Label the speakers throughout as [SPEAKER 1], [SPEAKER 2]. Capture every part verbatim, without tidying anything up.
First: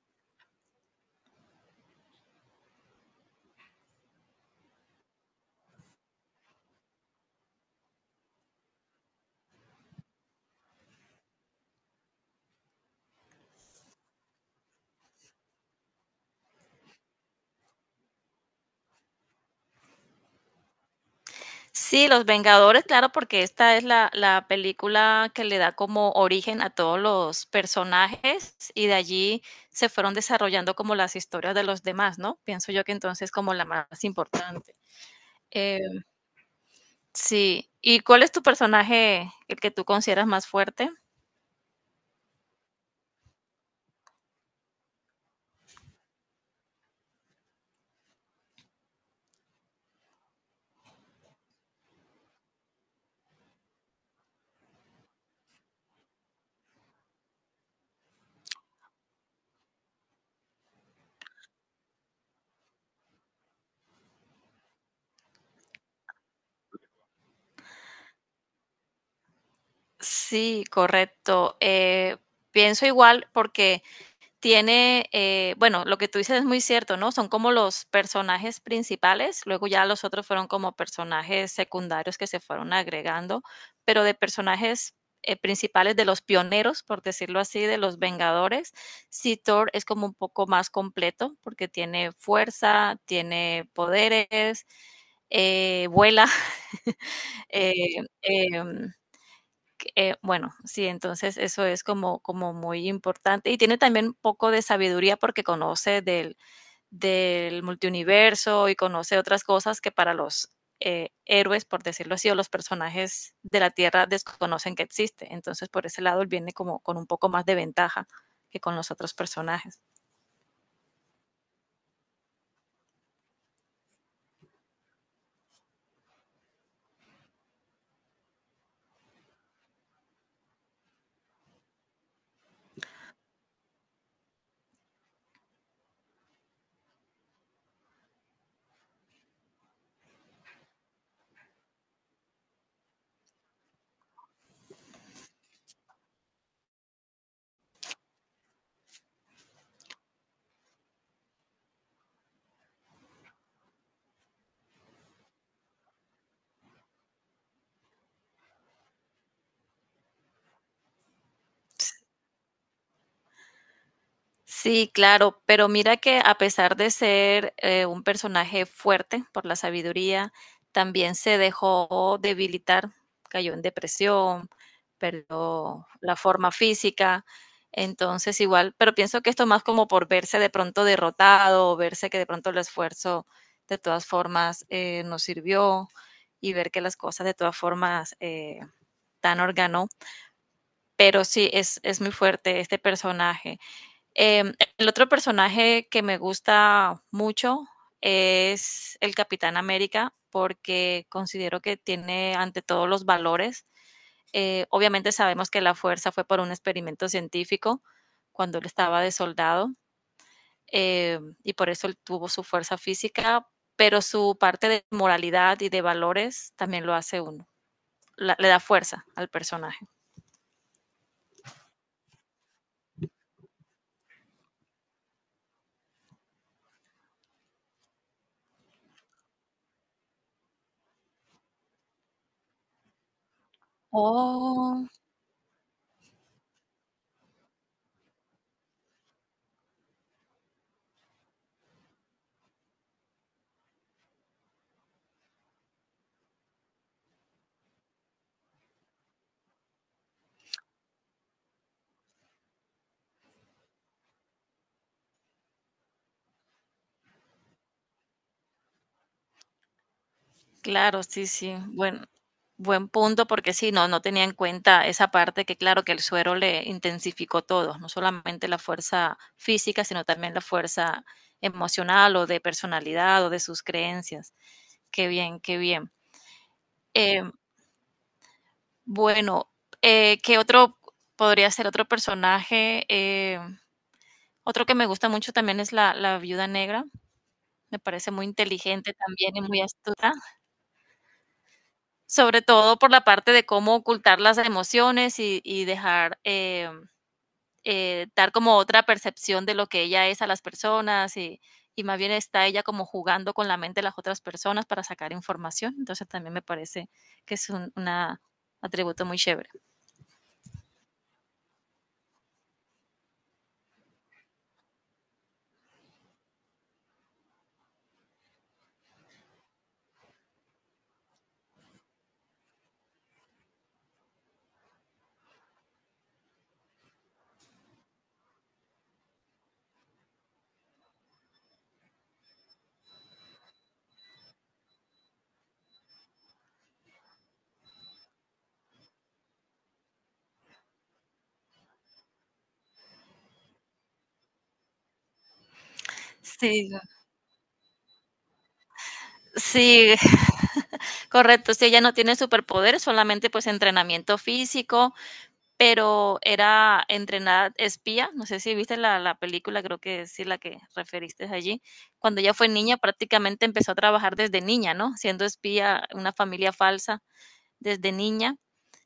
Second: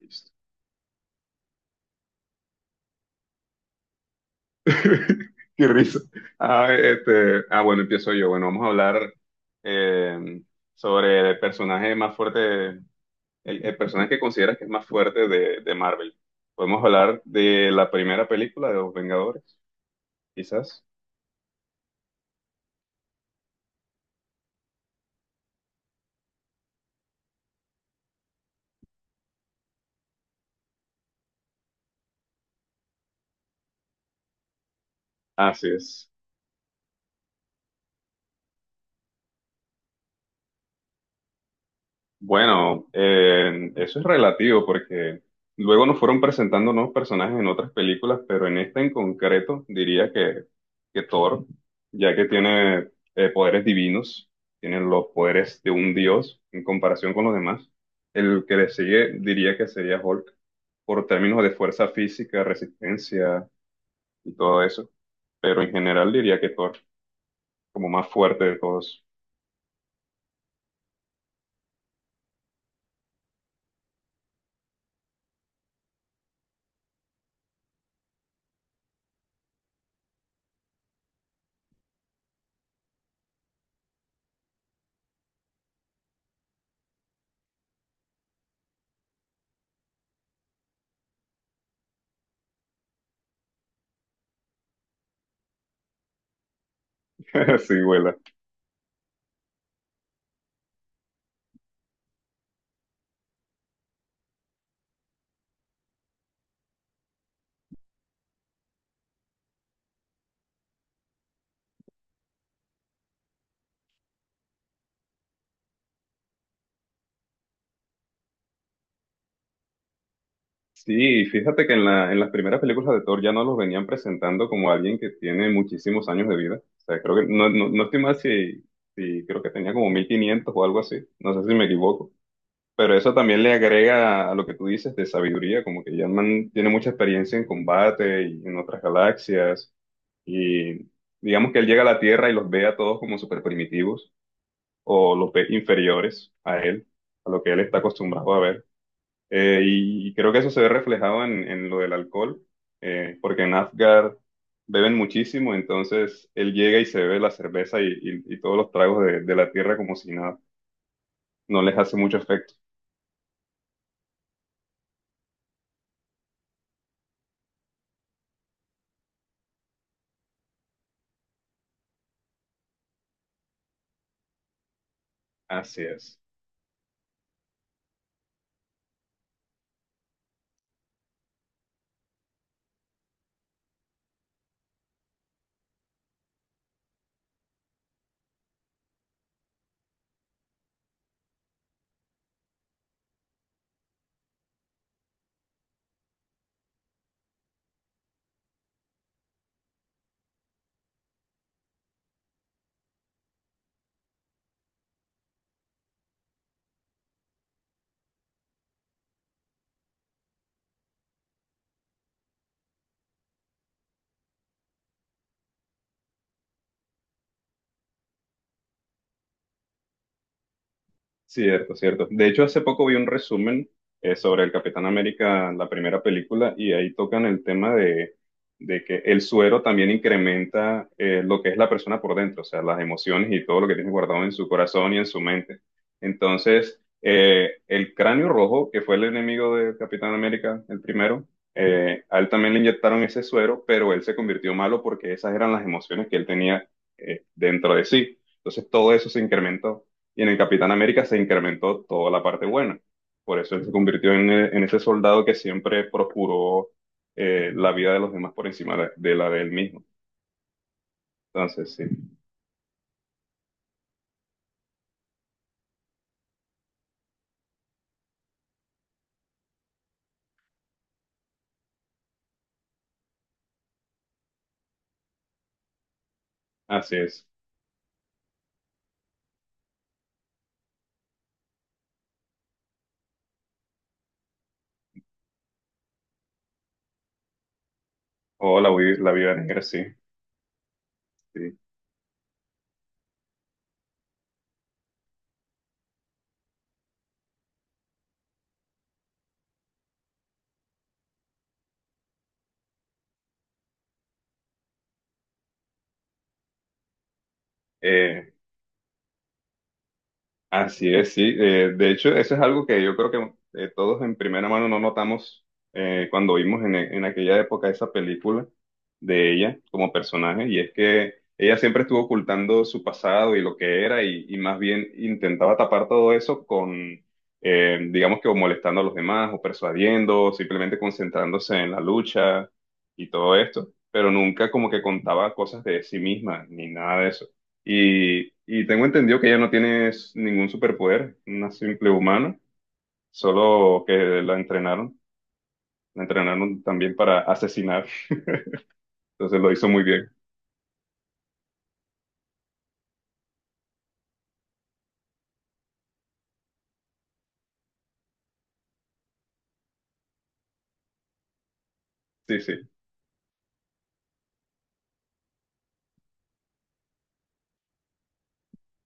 [SPEAKER 1] Qué risa. Ah, este, ah, bueno, empiezo yo. Bueno, vamos a hablar eh, sobre el personaje más fuerte, el, el personaje que consideras que es más fuerte de, de Marvel. Podemos hablar de la primera película de Los Vengadores, quizás.
[SPEAKER 2] Sí, Los Vengadores, claro, porque esta es la, la película que le da como origen a todos los personajes y de allí se fueron desarrollando como las historias de los demás, ¿no? Pienso yo que entonces como la más importante.
[SPEAKER 1] Así
[SPEAKER 2] Eh,
[SPEAKER 1] es.
[SPEAKER 2] sí, ¿y cuál es tu personaje, el que tú consideras más fuerte?
[SPEAKER 1] Bueno, eh, eso es relativo porque luego nos fueron presentando nuevos personajes en otras películas, pero en esta en concreto diría que, que Thor, ya que tiene eh, poderes divinos, tiene los poderes de un dios en comparación con los demás. El que le sigue diría que sería Hulk por términos de fuerza física, resistencia y todo eso, pero en general diría que Thor como más fuerte de todos.
[SPEAKER 2] Sí, correcto. Eh, pienso igual porque tiene, eh, bueno, lo que tú dices es muy cierto, ¿no? Son como los personajes principales, luego ya los otros fueron como personajes secundarios que se fueron agregando, pero de personajes eh, principales de los pioneros, por decirlo así, de los Vengadores. Sí, Thor es como un poco más completo porque tiene fuerza, tiene poderes, eh, vuela, eh,
[SPEAKER 1] Sí, vuela.
[SPEAKER 2] em, eh, bueno, sí, entonces eso es como, como muy importante. Y tiene también un poco de sabiduría porque conoce del, del multiuniverso y conoce otras cosas que para los eh, héroes, por decirlo así, o los personajes de la Tierra desconocen que existe. Entonces, por ese lado, él viene como con un poco más de ventaja que con los otros personajes.
[SPEAKER 1] Sí, fíjate que en la, en las primeras películas de Thor ya no los venían presentando como alguien que tiene muchísimos años de vida. O sea, creo que no, no, no estoy mal si, si creo que tenía como mil quinientos o algo así. No sé si me equivoco. Pero eso también le agrega a lo que tú dices de sabiduría, como que ya el man tiene mucha experiencia en combate y en otras galaxias. Y digamos que él llega a la Tierra y los ve a todos como super primitivos o los ve inferiores a él, a lo que él está acostumbrado a ver. Eh, y, y creo que eso se ve reflejado en, en lo del alcohol, eh, porque en Asgard beben muchísimo, entonces él llega y se bebe la cerveza y, y- y todos los tragos de, de la tierra como si nada, no les hace mucho efecto.
[SPEAKER 2] Sí, claro, pero mira que a pesar de ser eh, un personaje fuerte por la sabiduría, también se dejó debilitar, cayó en depresión,
[SPEAKER 1] Así
[SPEAKER 2] perdió la
[SPEAKER 1] es.
[SPEAKER 2] forma física, entonces igual, pero pienso que esto más como por verse de pronto derrotado, o verse que de pronto el esfuerzo de todas formas eh, no sirvió y ver que las cosas de todas formas eh, tan organó, pero sí es, es muy fuerte este personaje. Em, el otro personaje que me gusta mucho es el Capitán América, porque considero que tiene ante todo los valores. Eh, obviamente sabemos que la fuerza fue por un experimento científico cuando él estaba de soldado, eh, y por eso él tuvo su fuerza física, pero su parte de moralidad y de valores también lo hace uno, la- le da fuerza al personaje.
[SPEAKER 1] Cierto, cierto. De hecho, hace poco vi un resumen eh, sobre el Capitán América, la primera película, y ahí tocan el tema de, de que el suero también incrementa eh, lo que es la persona por dentro, o sea, las emociones y todo lo que tiene guardado en su
[SPEAKER 2] Oh,
[SPEAKER 1] corazón y en su mente. Entonces, eh, el cráneo rojo, que fue el enemigo del Capitán América, el primero, eh, a él también le inyectaron ese suero, pero él se convirtió malo porque esas eran las emociones que él tenía eh, dentro de sí. Entonces, todo eso se incrementó. Y en el Capitán América se incrementó toda la parte buena. Por eso él se convirtió en, eh, en ese soldado que siempre procuró eh, la vida de los demás por encima de, de la de él mismo.
[SPEAKER 2] claro, sí, sí.
[SPEAKER 1] Entonces, sí,
[SPEAKER 2] Buen buen punto, porque sí, no, no tenía en cuenta esa parte que, claro, que el suero le intensificó todo, no solamente la fuerza física, sino también la fuerza emocional o de personalidad o de sus creencias. Qué bien, qué bien.
[SPEAKER 1] así es.
[SPEAKER 2] Em, bueno, eh, ¿Qué otro podría ser otro personaje? Em, otro que me gusta mucho también es la, la Viuda Negra. Me parece muy
[SPEAKER 1] O la,
[SPEAKER 2] inteligente
[SPEAKER 1] vi- la vida
[SPEAKER 2] también y muy
[SPEAKER 1] negra, sí.
[SPEAKER 2] astuta.
[SPEAKER 1] Sí.
[SPEAKER 2] Sobre todo por la parte de cómo ocultar las emociones y y dejar, em, eh, dar como otra percepción de lo que ella es a las personas, y y más bien está ella como jugando con la mente de las otras personas para sacar información. Entonces, también me parece que es un una
[SPEAKER 1] Eh,
[SPEAKER 2] atributo muy chévere.
[SPEAKER 1] Así es, sí. Eh, de hecho, eso es algo que yo creo que eh, todos en primera mano no notamos eh, cuando vimos en, en aquella época esa película de ella como personaje, y es que ella siempre estuvo ocultando su pasado y lo que era, y, y más bien intentaba tapar todo eso con, eh, digamos que o molestando a los demás, o persuadiendo, o simplemente concentrándose en la lucha y todo esto, pero nunca como que contaba cosas de sí misma, ni nada de eso. Y, y tengo entendido que ella no tiene ningún superpoder, una simple humana, solo que la entrenaron, la entrenaron
[SPEAKER 2] Sí,
[SPEAKER 1] también para asesinar, entonces lo hizo muy
[SPEAKER 2] sí,
[SPEAKER 1] bien.
[SPEAKER 2] correcto. Si ella no tiene superpoderes, solamente, pues, entrenamiento físico, pero era entrenada espía, no sé si viste la, la película, creo que sí la que referiste allí, cuando ella
[SPEAKER 1] Sí,
[SPEAKER 2] fue
[SPEAKER 1] sí,
[SPEAKER 2] niña prácticamente empezó a trabajar desde niña, ¿no? Siendo espía, una familia falsa desde niña,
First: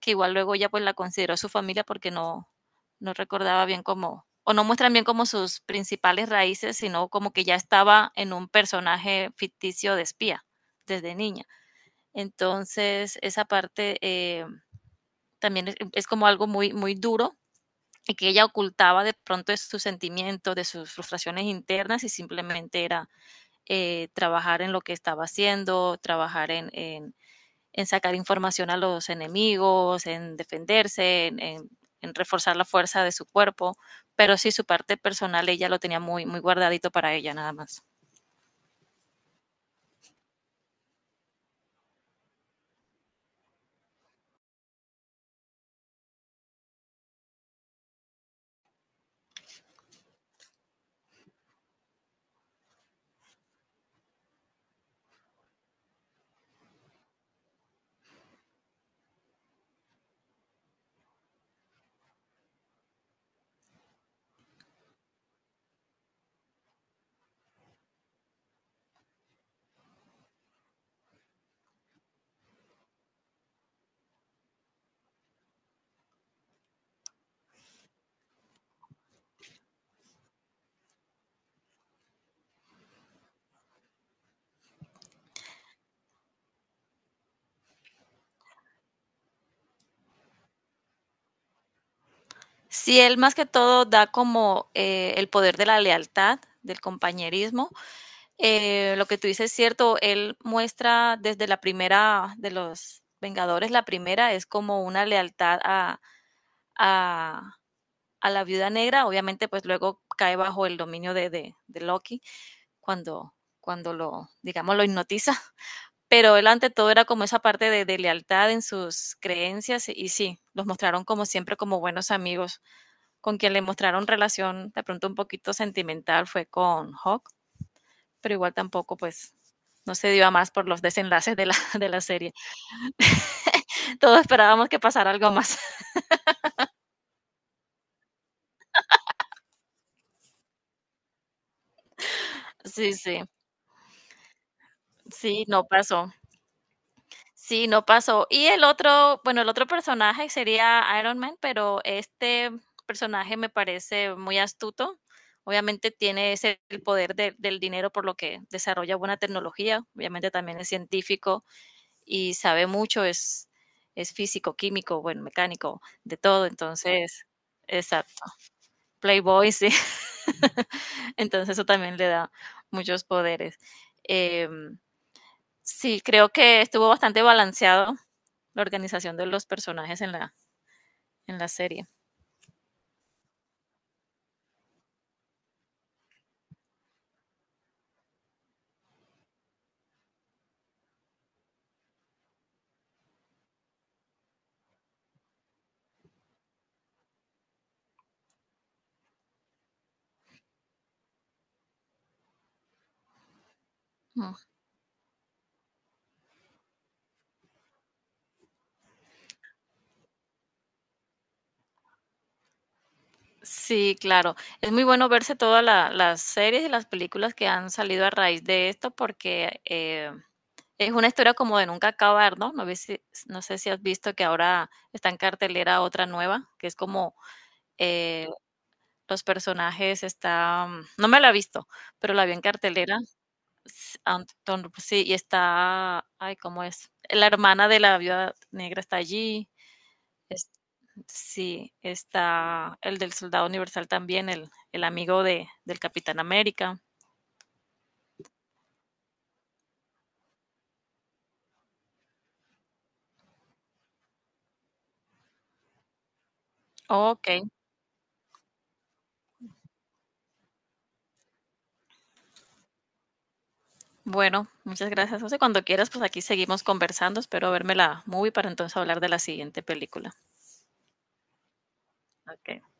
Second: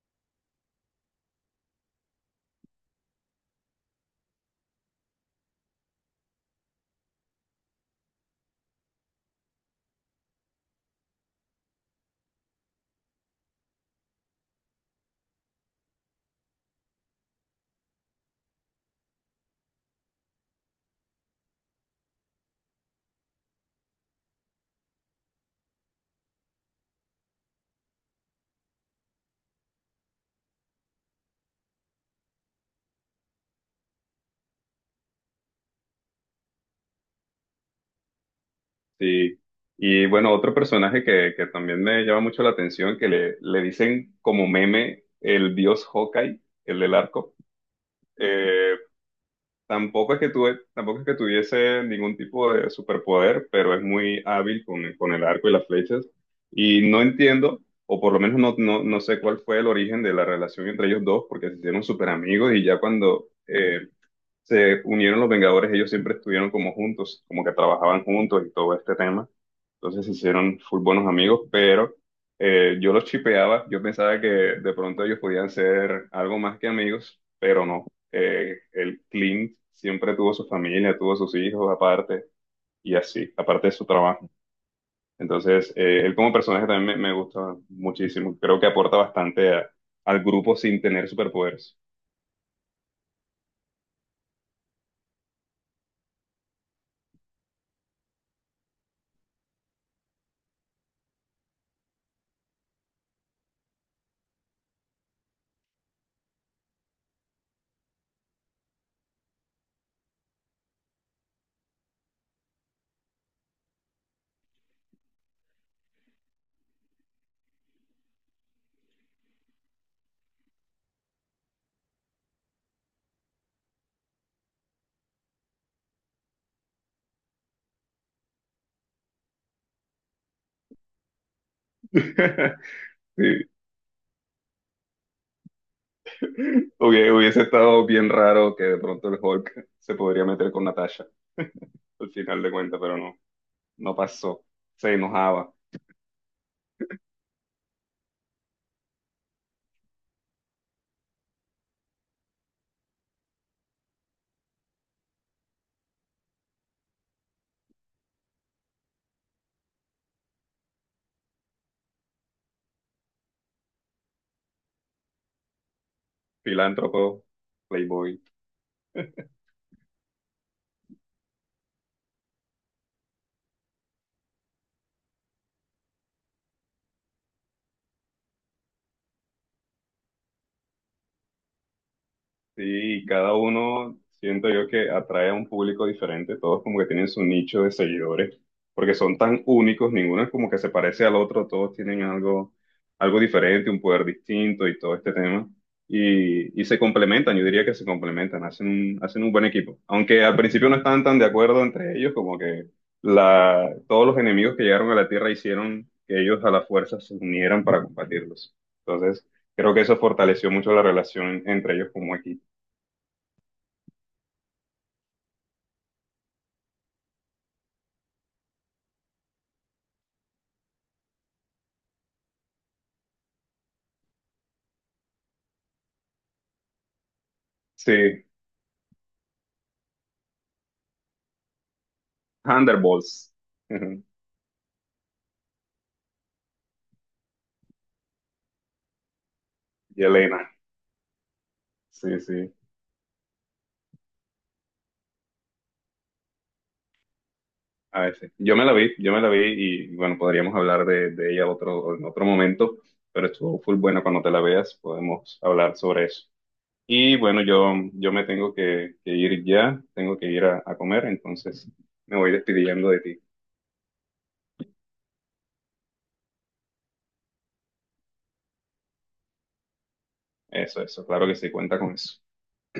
[SPEAKER 2] que igual luego ella pues la consideró su familia porque no, no recordaba bien cómo, o no muestran bien como sus principales raíces, sino como que ya estaba en un personaje ficticio de espía desde niña. Entonces, esa parte eh, también es, es como algo muy, muy duro y que ella ocultaba de pronto de sus sentimientos, de sus frustraciones internas y simplemente era eh, trabajar en lo que estaba haciendo, trabajar en, en, en sacar información a los enemigos, en defenderse, en, en, en reforzar la fuerza de su cuerpo, pero sí su parte personal ella lo tenía muy, muy guardadito para ella nada más.
[SPEAKER 1] sí. Y bueno, otro personaje que, que también me llama mucho la atención, que le, le dicen como meme el dios Hawkeye, el del arco. Eh, Tampoco es que tuve, tampoco es que tuviese ningún tipo de superpoder, pero es muy hábil con, con el arco y las flechas. Y no entiendo, o por lo menos no, no, no sé cuál fue el origen de la relación entre ellos dos, porque se hicieron súper amigos y ya cuando eh, se unieron los Vengadores, ellos siempre estuvieron como juntos, como que trabajaban juntos y todo este tema. Entonces se hicieron full buenos amigos, pero eh, yo los chipeaba, yo pensaba que de pronto ellos podían ser algo más que amigos, pero no. Eh, el Clint siempre tuvo su familia, tuvo sus hijos aparte y así, aparte de su trabajo. Entonces, eh, él como personaje también me, me gusta muchísimo. Creo que aporta bastante a- al grupo sin tener superpoderes.
[SPEAKER 2] Sí, él más que todo da como eh, el poder de la lealtad, del compañerismo. Eh, lo que tú dices es cierto, él muestra desde la primera de los Vengadores, la primera es como una lealtad a, a, a la viuda negra, obviamente pues luego cae bajo el dominio de, de, de Loki cuando, cuando lo, digamos, lo hipnotiza, pero él ante todo era como esa parte de, de lealtad en sus creencias y sí, los mostraron como siempre como buenos amigos, con quien le mostraron relación de pronto un poquito sentimental fue con Hawk, pero igual tampoco, pues, no se dio a más por los desenlaces de la de la serie.
[SPEAKER 1] Sí.
[SPEAKER 2] Todos esperábamos que pasara algo más.
[SPEAKER 1] Hubiese hubiese estado bien raro que de pronto el Hulk se podría meter con Natasha al final de cuentas,
[SPEAKER 2] Sí,
[SPEAKER 1] pero no,
[SPEAKER 2] sí.
[SPEAKER 1] no pasó. Se
[SPEAKER 2] Sí,
[SPEAKER 1] enojaba.
[SPEAKER 2] no pasó. Sí, no pasó. Y el otro, bueno, el otro personaje sería Iron Man, pero este personaje me parece muy astuto. Obviamente tiene ese el poder de del dinero, por lo que desarrolla buena tecnología. Obviamente también es científico y sabe mucho, es es físico, químico, bueno, mecánico, de todo.
[SPEAKER 1] Filántropo,
[SPEAKER 2] Entonces, exacto,
[SPEAKER 1] playboy.
[SPEAKER 2] playboy, sí. Entonces eso también le da muchos poderes. Eh, sí, creo que estuvo bastante balanceado la organización de los personajes en la, en la serie.
[SPEAKER 1] Sí, cada uno siento yo que atrae a un público diferente, todos como que tienen su nicho de seguidores, porque son tan únicos, ninguno es como que se parece al otro, todos tienen algo, algo diferente, un poder distinto y todo este tema, y, y se complementan, yo diría que se complementan, hacen un, hacen un buen equipo, aunque al principio no estaban tan de acuerdo entre ellos, como que la, todos los
[SPEAKER 2] Mm.
[SPEAKER 1] enemigos que llegaron a la Tierra hicieron que ellos a la fuerza se unieran para combatirlos, entonces creo que eso fortaleció mucho la relación entre ellos como equipo.
[SPEAKER 2] Sí, claro. Es muy bueno verse todas la- las series y las películas que han salido a raíz de esto porque eh, es una historia como de nunca acabar, ¿no? No, ves si- no sé si has visto que ahora está en cartelera otra nueva, que es como
[SPEAKER 1] Sí,
[SPEAKER 2] eh, los personajes están, no me la he visto, pero la vi en cartelera.
[SPEAKER 1] Thunderbolts.
[SPEAKER 2] s-
[SPEAKER 1] Ujú.
[SPEAKER 2] sí, y está, ay, ¿cómo es? La hermana de la viuda negra está allí.
[SPEAKER 1] Y Elena.
[SPEAKER 2] es- sí,
[SPEAKER 1] Sí, sí.
[SPEAKER 2] está el del Soldado Universal también, el, el amigo de, del Capitán América.
[SPEAKER 1] A veces. Yo me la vi, yo me la vi y bueno, podríamos hablar de, de ella otro, en otro momento, pero estuvo full buena cuando te la veas, podemos hablar sobre eso. Y bueno,
[SPEAKER 2] Ok,
[SPEAKER 1] yo, yo me tengo que, que ir ya, tengo que ir a, a comer, entonces me voy despidiendo de ti.
[SPEAKER 2] bueno, muchas gracias, José. Cuando quieras, pues aquí seguimos conversando. Espero verme la movie para entonces hablar de la siguiente película.
[SPEAKER 1] Eso, eso, claro que sí, cuenta con eso.
[SPEAKER 2] Ok.